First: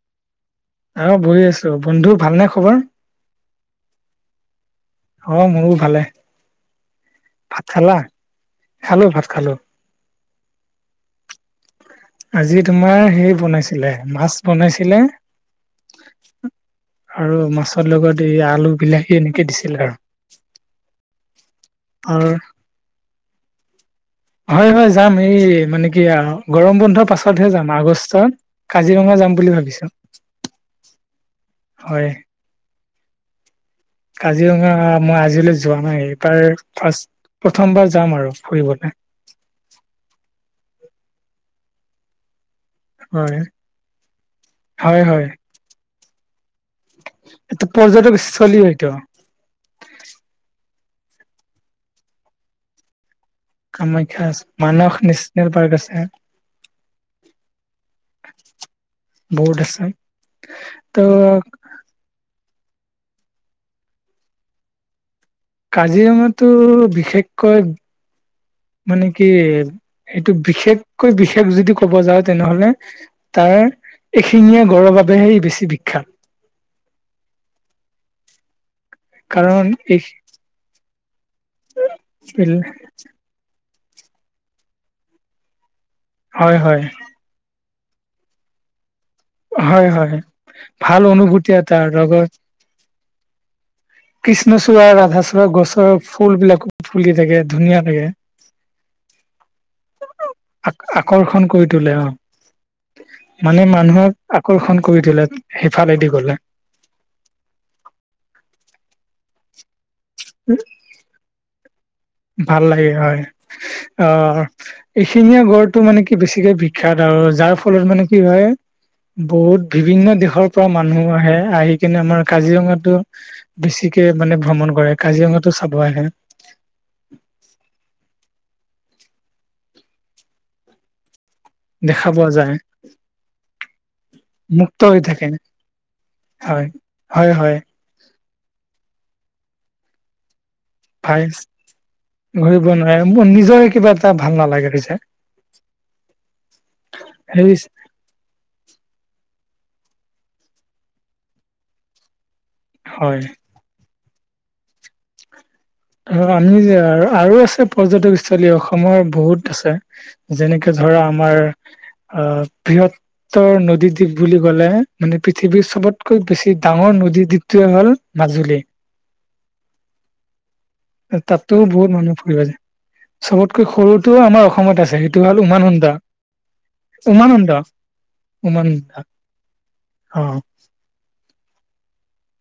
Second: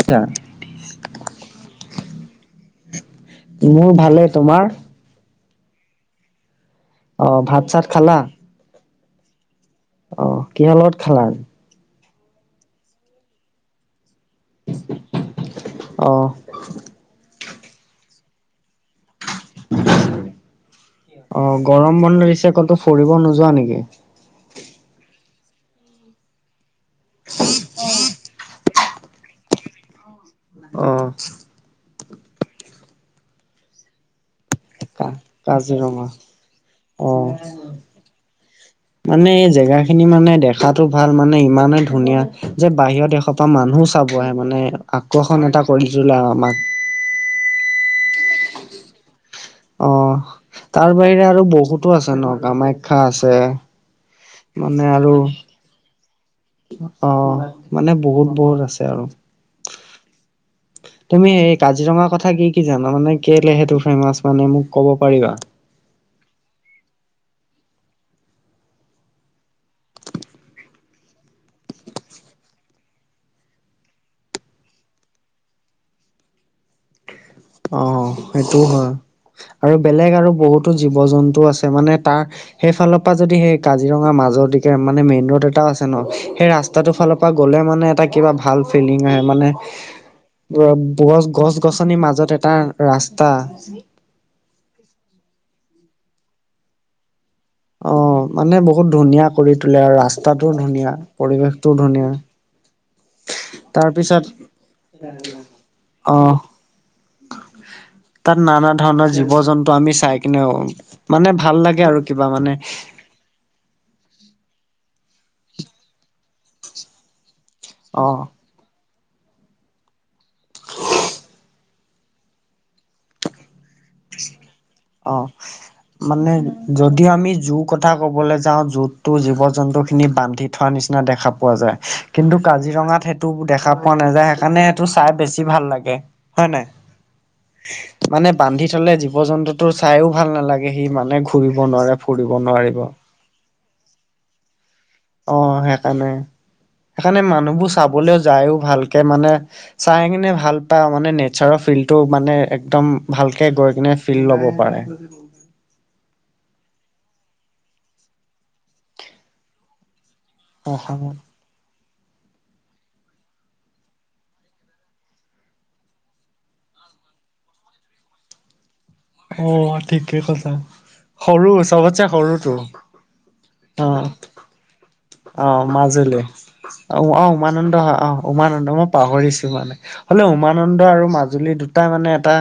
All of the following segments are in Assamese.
এটা অ বহি আছো বন্ধু ভালনে খবৰ। মোৰ ভালে তোমাৰ? অ মোৰ ভালে। অ ভাত চাত খালা। খালো ভাত খালো। অ কিহ ৰলগত খালা। আজি তোমাৰ হেৰি বনাইছিলে মাছ বনাইছিলে। অ আৰু মাছৰ লগত এই আলু বিলাহী, এনেকে দিছিল আৰু- অ গৰম বন আৰু লাগিছে আকতো ফৰিব নোযোৱা নেকি? হয় হয় যাম এই মানে কি গৰম বন্ধৰ পাছতহে যাম আগষ্টত- কাজিৰঙা যাম বুলি ভাবিছো অ হয়। কাজিৰঙা মই আজিলৈ যোৱা নাই কাজিৰঙা এইবাৰ অ ফাৰ্ষ প্ৰথমবাৰ যাম আৰু ফুৰিবলৈ। মানে এই জেগাখিনি মানে দেখাটো ভাল মানে ইমানেই ধুনীয়া। যে বাহিৰৰ দেশৰ হয় পৰা মানুহ চাব আহে মানে হয় হয় আকৰ্ষণ এটা কৰি তলে আৰু আমাক। এইটো পৰ্যটক চলি হয় এইটো অ তাৰ বাহিৰে আৰু বহুতো আছে ন কামাখ্যা, আছে। কামাখ্যা আছে, মানে মানস আৰু নেশচনেল পাৰ্ক আছে। অ' মানে বহুত - বহুত আছে আৰু। বহুত আছে। ত' তুমি এই কাজিৰঙাৰ কথা কি কি জানা মানে কেলে সটো ফেমাচ মানে মোক ক'ব পাৰিবা? কাজিৰঙাতো বিশেষকৈ। মানে কি এইটো বিশেষকৈ বিশেষ যদি ক'ব যা তেনেহলে। তাৰ এশিঙীয়া গঁড়ৰ বাবেহে বেছি বিখ্যাত। অ' সেইটোও হয়। কাৰণ আৰু এই বেলেগ আৰু বহুতো জীৱ জন্তু আছে মানে তাৰ সেইফালৰ। তাৰপৰা যদি সেই কাজিৰঙা মাজৰ দিকে মানে মেইন ৰোড এটাও আছে ন, সেই হয় হয় ৰাস্তাটোৰ ফালৰ পৰা। পৰা গ'লে মানে এটা কিবা ভাল। ফিলিং আহে মানে, হয় হয় ভাল গছ, অনুভূতি এটা গছ-গছনি লগত মাজতে এটা। ৰাস্তা। কৃষ্ণচূড়া আৰু ৰাধাচূড়া গছৰ ফুলবিলাকো ফুলি থাকে ধুনীয়া অ লাগে। মানে বহুত ধুনীয়া কৰি তোলে আৰু ৰাস্তাটোও ধুনীয়া আকৰ্ষণ কৰি পৰিৱেশটোও তোলে অ ধুনীয়া। মানে মানুহক তাৰপিছত আকৰ্ষণ কৰি তোলে সেইফালেদি অ গলে। তাত নানা ধৰণৰ জীৱ-জন্তু আমি চাইকেনেও ভাল লাগে। লগে আৰু। কিবা মানে ভাল লাগে হয়। অ' এশিঙীয়া গঁড়টো মানে কি বেছিকে বিখ্যাত আৰু যাৰ। ফলত মানে অ কি হয়। বহুত বিভিন্ন দেশৰ পৰা মানুহ আহে, আহি কিনে আমাৰ কাজিৰঙাতো। বেছিকে মানে ভ্ৰমণ কৰে, কাজিৰঙাতো চাব আহে। যদিও আমি জোৰ কথা ক'বলৈ যাওঁ, জুতটো জীৱ-জন্তু খিনি বান্ধি থোৱা নিচিনা দেখা পা। পোৱা যায়, দেখা পোৱা কিন্তু যায় কাজিৰঙাত সেইটো দেখা পোৱা নাযায়। সেইকাৰণে মুক্ত সেইটো হৈ চাবলৈ থাকে বেছি ভাল লাগে। হয় নাই? হয়- হয়। মানে বান্ধি থলে জীৱ জন্তুতটো চাইও ভাল নালাগে সি ভাই মানে ঘুৰিব নোৱাৰে, ফুৰিব ঘূৰিব নোৱাৰিব। নোৱাৰে মোৰ নিজৰে কিবা এটা ভাল নালাগে পিছে। অ', সেইকাৰণেই সেই মানুহবোৰ সেইবোৰ চাবলৈ আহে। লৈও যায়, ভালকৈ চাইও ভাল পায়। মানে, প্ৰকৃতিৰ পৰিৱেশটো ভাল লাগে। [unintelligible] একদম হয় ভালকৈ গৈ কেনে ফিল লব পাৰে। অ', অসমৰ আৰু বহুতো পৰ্যটনস্থলী আছে। [unintelligible] যেনেকে ধৰা অসমত। আমাৰ বৃহৎ। মাজুলী নদীদ্বীপ বুলি ক'লে মানে পৃথিৱীৰ চবতকে বেছি ডাঙৰ নদীদ্বীপ। সেইটো হ'ল মাজুলী। অ', ঠিকেই কৈছা, সৰু তাতো বহুত চবতকৈ মানুহ ফুৰিব যায় সৰুটোও। চবতকৈ সৰুটো আমাৰ অসমত আছে সেইটো হ'ল অ', উমানন্দ মাজুলী অ' উমানন্দ উপানন্দ হয় অ'। উমানন্দ নহ, মই পাহৰিছোঁ মানে। অ উমানন্দ আৰু মাজুলী দুয়োটাই মানে এটা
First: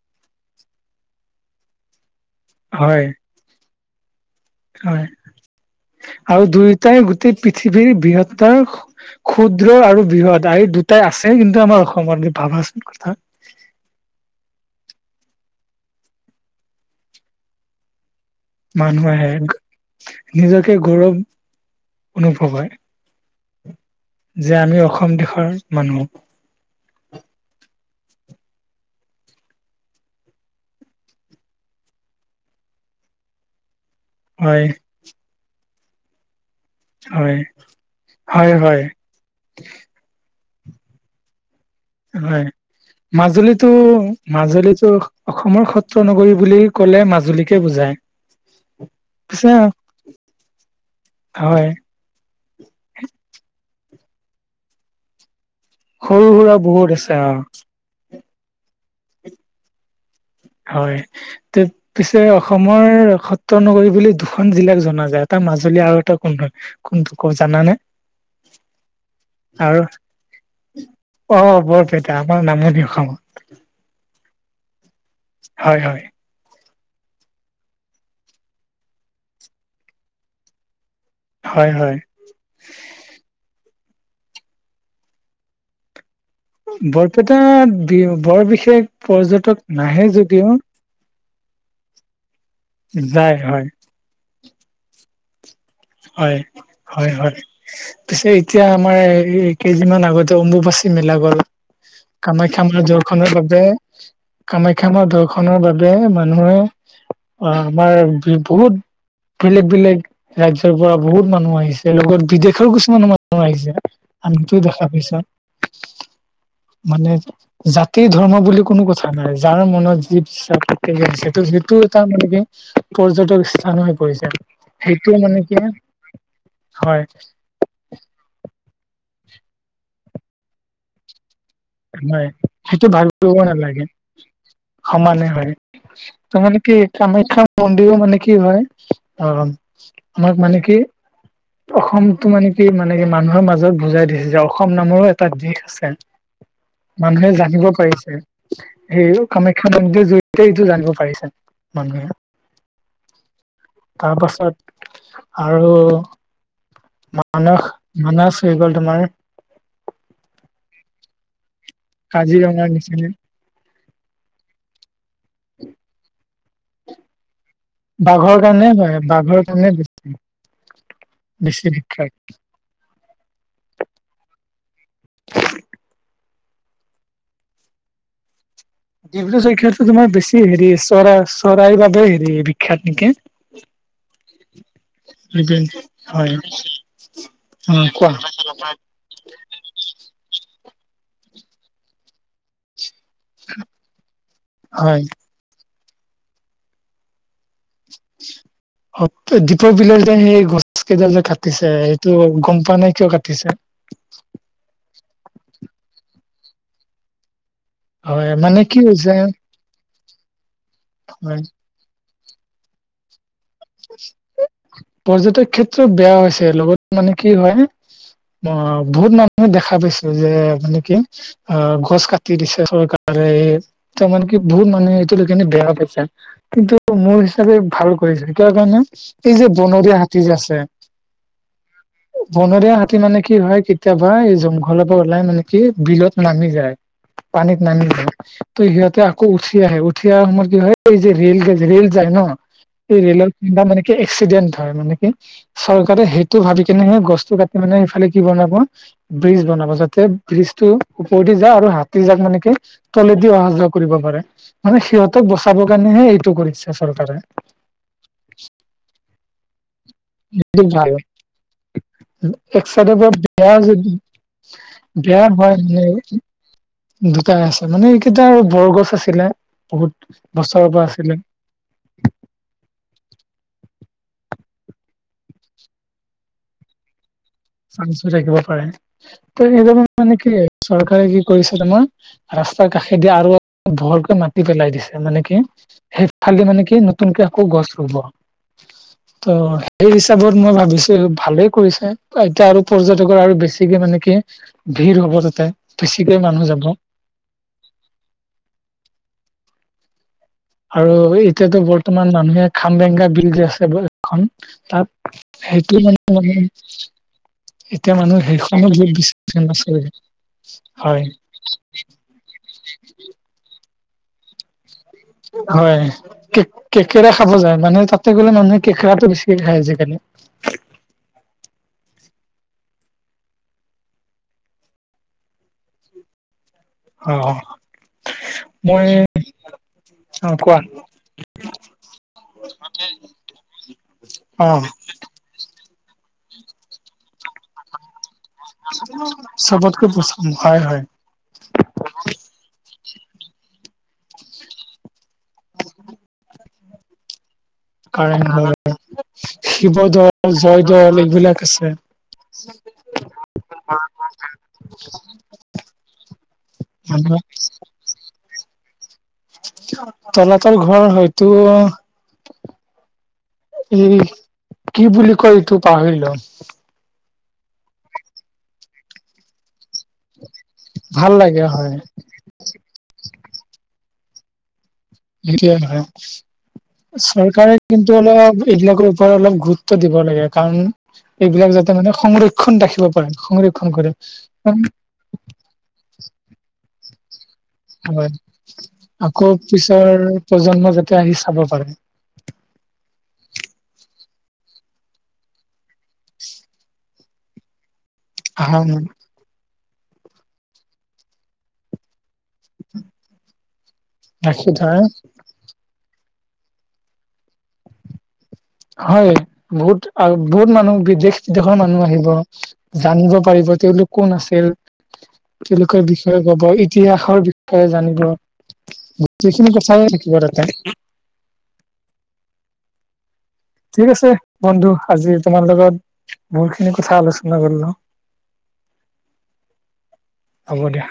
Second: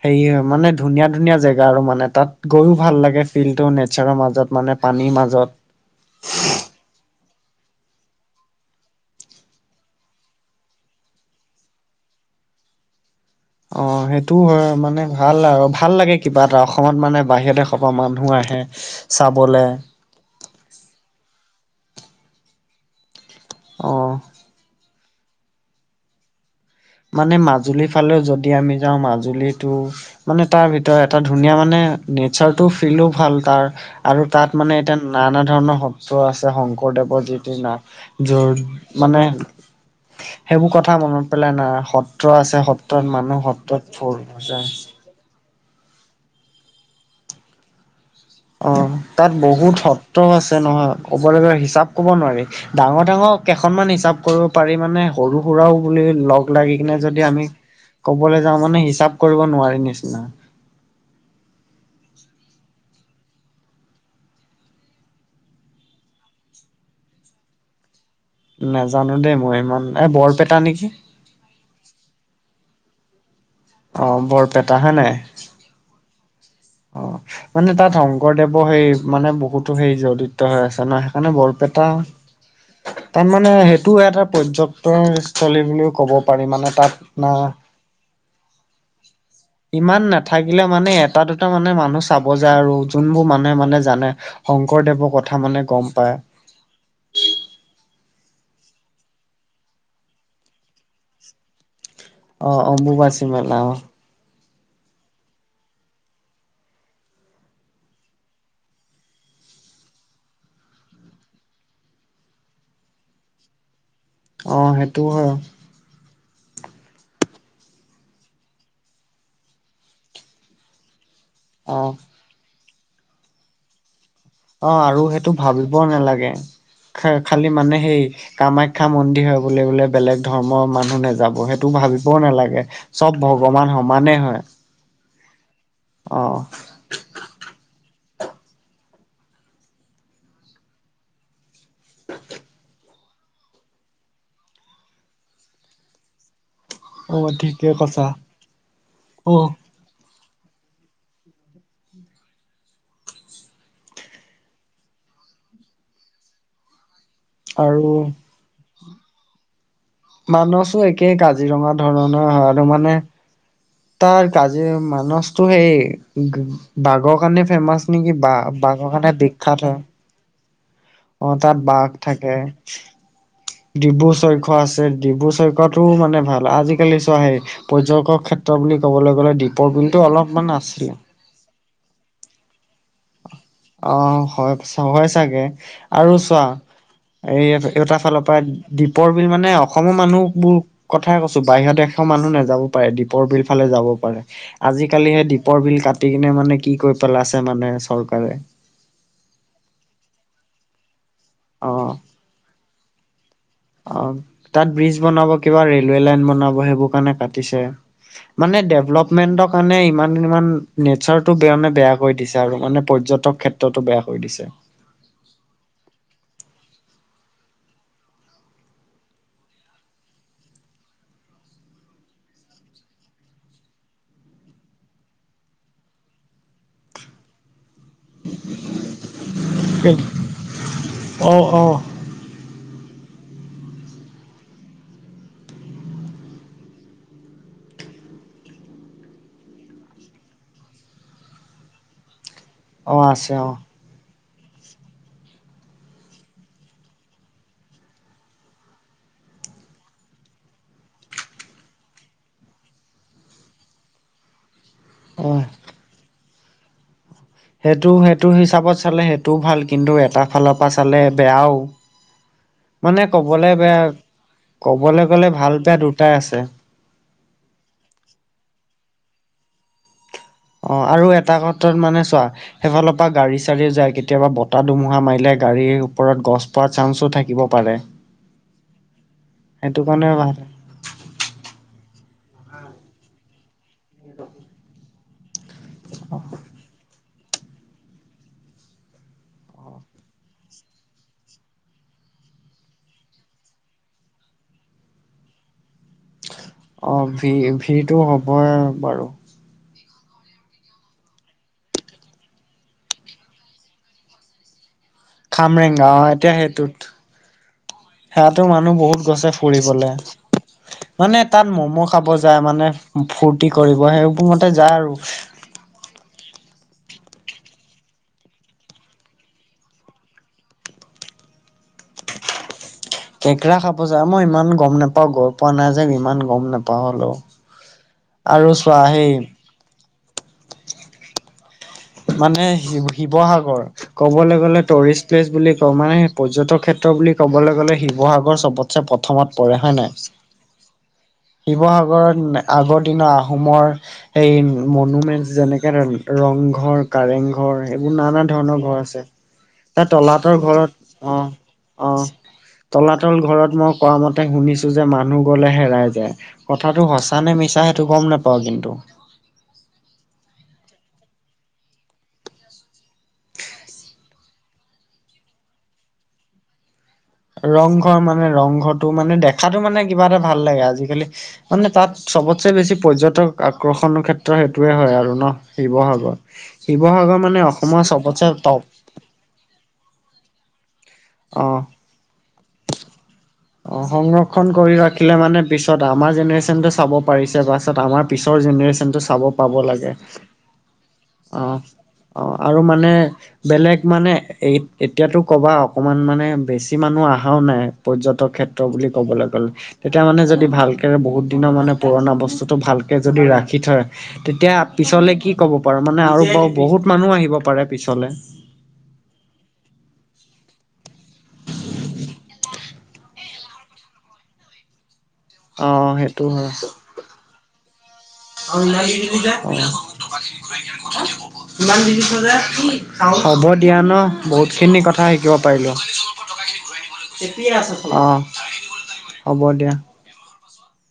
সেৰি হয়। ধুনীয়া ধুনীয়া জেগা আৰু মানে, তাত গৈয়ো ভাল হয় লাগে, ফিলটো বেটচাৰ মাজত হয় পানীৰ মাজত। আৰু দুয়োটাই গোটেই পৃথিৱীৰ বৃহত্ত। ক্ষুদ্ৰ আৰু বৃহৎ দুয়ো আছে কিন্তু আমাৰ অসমত। অ', সেইটোও হয় মানে, ভাল আৰু ভাল লাগে কিবা এটা অসমত বাহিৰ দেশৰ পৰাও মানুহ আহে। মানুহ আহে। চাবলে নিজকে গৌৰৱ অনুভৱ হয় অঁ। যে আমি অসম দেশৰ মানুহ। মানে মাজুলীৰফালে যদি আমি যাওঁ মাজুলীটো মানে, তাৰ ভিতৰত এটা ধুনীয়া মানে নেচাৰটো ফীলো ভাল তাৰ। আৰু তাত হয় মানে এতিয়া নানা ধৰণৰ সত্ৰ আছে শং শংকৰদেৱৰ হয় যিদিনা হয় হয় য'ত মানে সেইবোৰ কথা মনত পেলাই নাৰাখ সত্ৰ হয় আছে সত্ৰত মানুহ। মাজুলীতো সত্ৰত ভুল বুজা মাজুলীতো অসমৰ সত্ৰ নগৰী বুলি ক'লে মাজুলীকে বুজায়। অঁ, তাত পিছে বহুত সত্ৰও আছে নহয়। ক'বলে গ'লে হয় হিচাপ ক'ব নোৱাৰি। ডাঙৰ ডাঙৰ কেইখনমান হিচাপ কৰিব পাৰি। মানে সৰু সুৰাও বুলি সৰু সুৰা লগ লাগি বহুত কিনে আছে যদি অ আমি ক'বলে যাওঁ মানে হিচাপ কৰিব নোৱাৰি নিচিনা। হয়, তেত পিছে অসমৰ সত্ৰ নগৰী বুলি দুখন জিলাক জনা যায়। এটা মাজুলী আৰু এটা কোন হয়? কোনটোক কয় জানা নে? নাজানো দেই মই সিমান এ বৰপেটা নেকি? অঁ বৰপেটা আমাৰ নামনি অসমত। অঁ বৰপেটা হয় নাই? হয়, হয়। অ, মানে তাত শংকৰদেৱৰ হেৰি মানে বহুতো সেই জড়িত হৈ আছে ন'। মানে হয় বৰপেট হয় তাত মানে, সেইটো এটা পৰ্য্যটন স্থলী বুলিও ক'ব পাৰি মানে তাত না বৰপেটাত বি বৰ বিশেষ পৰ্যটক সিমান নাহে যদিও নাথাকিলেও মানে এটা দুট্ এটা মানে মানুহ চাব যায় আৰু যোনবোৰ যায় মানুহে হয় মানে জানে শংকৰদেৱৰ কথা মানে গম পায়। হয়, হয়। পিছে এতিয়া আমাৰ এ এই কেইদিনমান আগতে অম্বুবাচী মেলা গ'ল। অ' কামাখ্যা মাৰ অম্বুবাচী দৰ্শনৰ মেলা বাবে অ'। কামাখ্যা মাৰ দৰ্শনৰ বাবে মানুহে অ আমাৰ বি বহুত বেলেগ বেলেগ ৰাজ্য ৰাজ্যৰ পৰা বহুত মানুহ আহিছে, লগত বিদেশৰো কিছুমান মানুহ আহিছে। আমিটো অ' দেখা সেইটো হয় পিছত মানে, জাতিৰ ধৰ্ম বুলি কোনো কথা নাই। যাৰ মনত যি বিশ্বাস আছে সেইটো যিটো অ' এটা মানে কি? পৰ্যটক স্থান হৈ পৰিছে। অঁ আৰু সেইটো মানে কি হয় ভাৱিবও নালাগে। হয় খে খাত বুলি মানে সেই কামাখ্যা মন্দিৰ হয় বুলি ক'লে বেলেগ ধৰ্মৰ মানুহ নাযাব সেই টো ভাৱিবও নালাগে। সেইটো ভাল চব কৰিব ভগৱান নালাগে সমানে হয়। অ' তাৰমানে কি কামাখ্যাত মন্দিৰো মানে কি হয়? অঁ আমাক মানে কি? অসমটো মানে কি মানে, কি মানুহৰ মাজত বুজাই দিছে যে অসম নামৰো এটা দিশ আছে। মানুহে অ' জানিব ঠিকে কৈছা। পাৰিছে। সেয়ে অ' কামাখ্যা কেনেকে জৰিত সেইটো জানিব পাৰিছে মানুহে। তাৰপাছত আৰু মা মানস আৰু মানস হৈ গ'ল তোমাৰ মানসো একেই কাজিৰঙা ধৰণৰ হয় আৰু কাজিৰঙাৰ মানে নিচিনা তাৰ কাজিৰ মানসটো সেই বাঘৰ কাৰণে ফেমাচ নেকি বাঘৰ বা কাৰণে বাঘৰ হয় কানে কাৰণে বিখ্যাত হ বেছি অ তাত বেছি বাঘ বিখ্যাত। থাকে ডিব্ৰু চৈখোৱা আছে ডিব্ৰু চৈখোৱাটো মানে ভাল আজিকালি চোৱা হেই পৰ্যকৰ ক্ষেত্ৰ বুলি ক'বলৈ গ'লে ডিব্ৰু দ্বীপৰ চৈখোৱাটো বিলটো তোমাৰ বেছি অলপমান হেৰি আছিলে চৰা চৰাইৰ বাবে হেৰি বিখ্যাত নেকি অ হয়পছ হয় চাগে আৰু হয় চোৱা এই এ অ এটাৰ কোৱা ফালৰ পৰা ডিপ পৰ বিল মানে অসমৰ মানুহবোৰ কথাই কৈছো বাহিৰৰ দেশৰ মানুহ নেযাব পাৰে ডিপ পৰ বিল ফালে যাব পাৰে হয়। আজিকালি সেই দ্বীপৰ বিল কাটি কিনে মানে কি কৰি পেলাইছে মানে চৰকাৰে দীপৰ বিল সেই গছ কেইডাল যে অ কাটিছে সেইটো গম পোৱা নে কিয় কাটিছে অ তাত ব্ৰিজ বনাব কিবা ৰেলৱে লাইন বনাব সেইবোৰ কাৰণে কাটিছে হয় মানে কি হৈছে ডেভলপমেন্টৰ কাৰণে ইমান ইমান নেচাৰটো হয় বেয়ানে বেয়া কৈ দিছে আৰু মানে পৰ্যটক ক্ষেত্ৰতো বেয়া কৰি দিছে পৰ্যটক ক্ষেত্ৰত বেয়া হৈছে লগত মানে কি হয় ম বহুত মানুহে দেখা পাইছে যে মানে কি অ গছ কাটি দিছে চৰকাৰে তাৰমানে কি বহুত মানুহে এইটো লৈকেনে বেয়া পাইছে কিন্তু মোৰ হিচাপে ভাল কৰি কিহৰ কাৰণে এই যে বনৰীয়া হাতী যে আছে অ অ বনৰীয়া হাতী মানে কি হয় কেতিয়াবা এই জংঘলৰ পৰা ওলাই মানে কি বিলত নামি যায় পানীত নামিলো ত সিহঁতে আকৌ উঠি আহে উঠি অহাৰ সময়ত কি হয় এই যে ৰেল গ ৰেল যায় ন অ এই ৰেলৰ আছে অ খুন্দা মানে কি এক্সিডেণ্ট হয় মানে কি চৰকাৰে সেইটো ভাবি কেনে হে গছটো কাটি মানে সিফালে কি বনাব ব্ৰিজ বনাব যাতে ব্ৰিজটো ওপৰেদি যা আৰু হাতী যাক মানে কি তলেদি অহা যোৱা কৰিব পাৰে মানে অ সিহঁতক বচাব কাৰণেহে এইটো কৰিছে চৰকাৰে সেটো সেইটো হিচাপত চালে সেইটোও ভাল কিন্তু তা ফালৰ এইটো পৰা ভাল চালে বেয়াও এক চাইডৰ মানে পৰা কবলে বেয়া যদি কবলে বেয়া গ'লে ভাল হয় বেয়া মানে দুটাই আছে দুটাই আছে মানে এইকেইটা আৰু বৰগছ আছিলে বহুত বছৰৰ অঁ পৰা আৰু আছিলে এটা কটত মানে চোৱা সেইফালৰ পা গাড়ী চাৰি যায় কেতিয়াবা বতাহ ধুমুহা মাৰিলে গাড়ীৰ ওপৰত গছ পৰা চান্সো থাকিব পাৰে চান্সু থাকিব পাৰে ত সেইটো কাৰণে সেইকানে কি ভাল চৰকাৰে কি কৰিছে তোমাৰ ৰাস্তাৰ কাষেদি আৰু ভৰকৈ মাতি পেলাই দিছে মানে কি সেইফালে মানে কি টোনকে আকৌ গছ ৰুব ত' সেই হিচাপত মই ভাবিছো ভালেই কৰিছে এতিয়া আৰু পৰ্যটকৰ আৰু বেছিকে মানে কি ভিৰ হব তাতে বেছিকে মানুহ যাব অঁ ভি ভিৰটো হ'বই বাৰু আৰু এতিয়াতো বৰ্তমান মানুহে খাম বেংগা বিল যে আছে এখন তাত সেইটো খামৰেংগা অ মানে এতিয়া মানে সেইটোত এতিয়া মানুহ সেয়াতো বহুত সেইখনত গৈছে ফেমাছ ফুৰিবলে হয় মানে তাত ম'ম' খাব যায় মানে ফূৰ্তি কৰিব সেইবুমতে যায় আৰু হয় কে কেকেৰা খাব যায় মানে তাতে গ'লে মানুহে কেকেৰাটো বেছিকে খাই আজি কালি কেঁকৰা খাব যা মই ইমান গম নাপাও গ পোৱা নাই যে ইমান গম নাপ পাহলো অ আৰু চোৱা হেই- অঁ কোৱা। মানে শিৱ শিৱসাগৰ ক'বলৈ অ গ'লে টৰিষ্ট প্লেচ বুলি কওঁ মানে পৰ্যটক ক্ষেত- ত্ৰ বুলি ক'বলৈ গ'লে শিৱসাগৰ চবতচে প্ৰথমত পৰে হয় চবতকৈ নাই। পচন্দ হয় হয় শিৱসাগৰত আগৰ দিনৰ আহোমৰ- এই মনুমেন্ট যেনেকে ৰংঘৰ- কাৰেং ঘৰ সেইবোৰ নানা কাৰেংঘৰ ধৰণৰ ঘৰ আছে। তাৰ শিৱদৌল তলাতৰ ঘৰত জয়দৌল অঁহ এইবিলাক আছে অঁহ। তলাতল ঘৰত মই কোৱা মতে শুনিছো যে মানুহ গলে হেৰাই যায়। কথাটো সঁচা মানুহ নে মিছা সেইটো গম নেপাওঁ কিন্তু। তলাতৰ ঘৰ হয়তো- এই কি বুলি কয় এইটো পাহৰিলো। ৰংঘৰ মানে ৰংঘৰটো মানে দেখাতো মানে কিবা এটা ভাল লাগে আজিকালি ভাল লাগে মানে হয় তাত- চবতচে বেছি পৰ্যটক আকৰ্ষণৰ ক্ষেত- ত্ৰ সেইটোৱে হয় আৰু ন সেইটোৱে হয় শিৱসাগৰ। শিৱসাগৰ মানে চৰকাৰে অসমৰ চবতে টপ। ত্ব দিব লাগে কাৰণ, এইবিলাক অ যাতে মানে সংৰক্ষণ ৰাখিব পাৰে সংৰক্ষণ কৰে। কাৰণ, খিলে মানে পিছত আমাৰ জেনেৰেশ্যনটোৱে চাব- পাৰিছে পাছত আমাৰ হয় পিছৰ জেনেৰেশ্যনটো চাব আকৌ পাব পিছৰ লাগে। প্ৰজন্ম যাতে আহি চাব পাৰে। অঁ আৰু মানে বেলেগ মানে এতিয়াতো কবা- অকমান মানে বেছি মানুহ আহাও নাই পৰ্যটক আহা ক্ষেত্ৰ বুলি কবলে গ'লে- এতিয়া মানে যদি ভালকে বহুত দিনৰ মানে পুৰণা বস- তো ভালকে যদি ৰাখি থয় ৰাখি তেতিয়া থয় পিছলে কি কব? পাৰ মানে আৰু ব বহুত মানুহ আহিব পাৰে পিছলে- হয় বহুত আৰু বহুত মানুহ বিদেশ বিদেশৰ মানুহ আহিব। জানিব পাৰিব তেওঁলোক কোন আছিল? অ তেওঁলোকৰ বিষয়ে সেইটো ক'ব ইতিহাসৰ বিষয়ে জানিব। গোটেইখিনি হয় কথাইে থাকিব তাতে। [unintelligible] হ'ব দিয়া ঠিক আছে ন' বহুত বন্ধু খিনি কথা আজি শিকিব তোমাৰ পাৰিলো, লগত বহুত খিনি কথা আলোচনা কৰিলো অঁ'। [inaudible] হ'ব দিয়া। হ'ব দিয়া।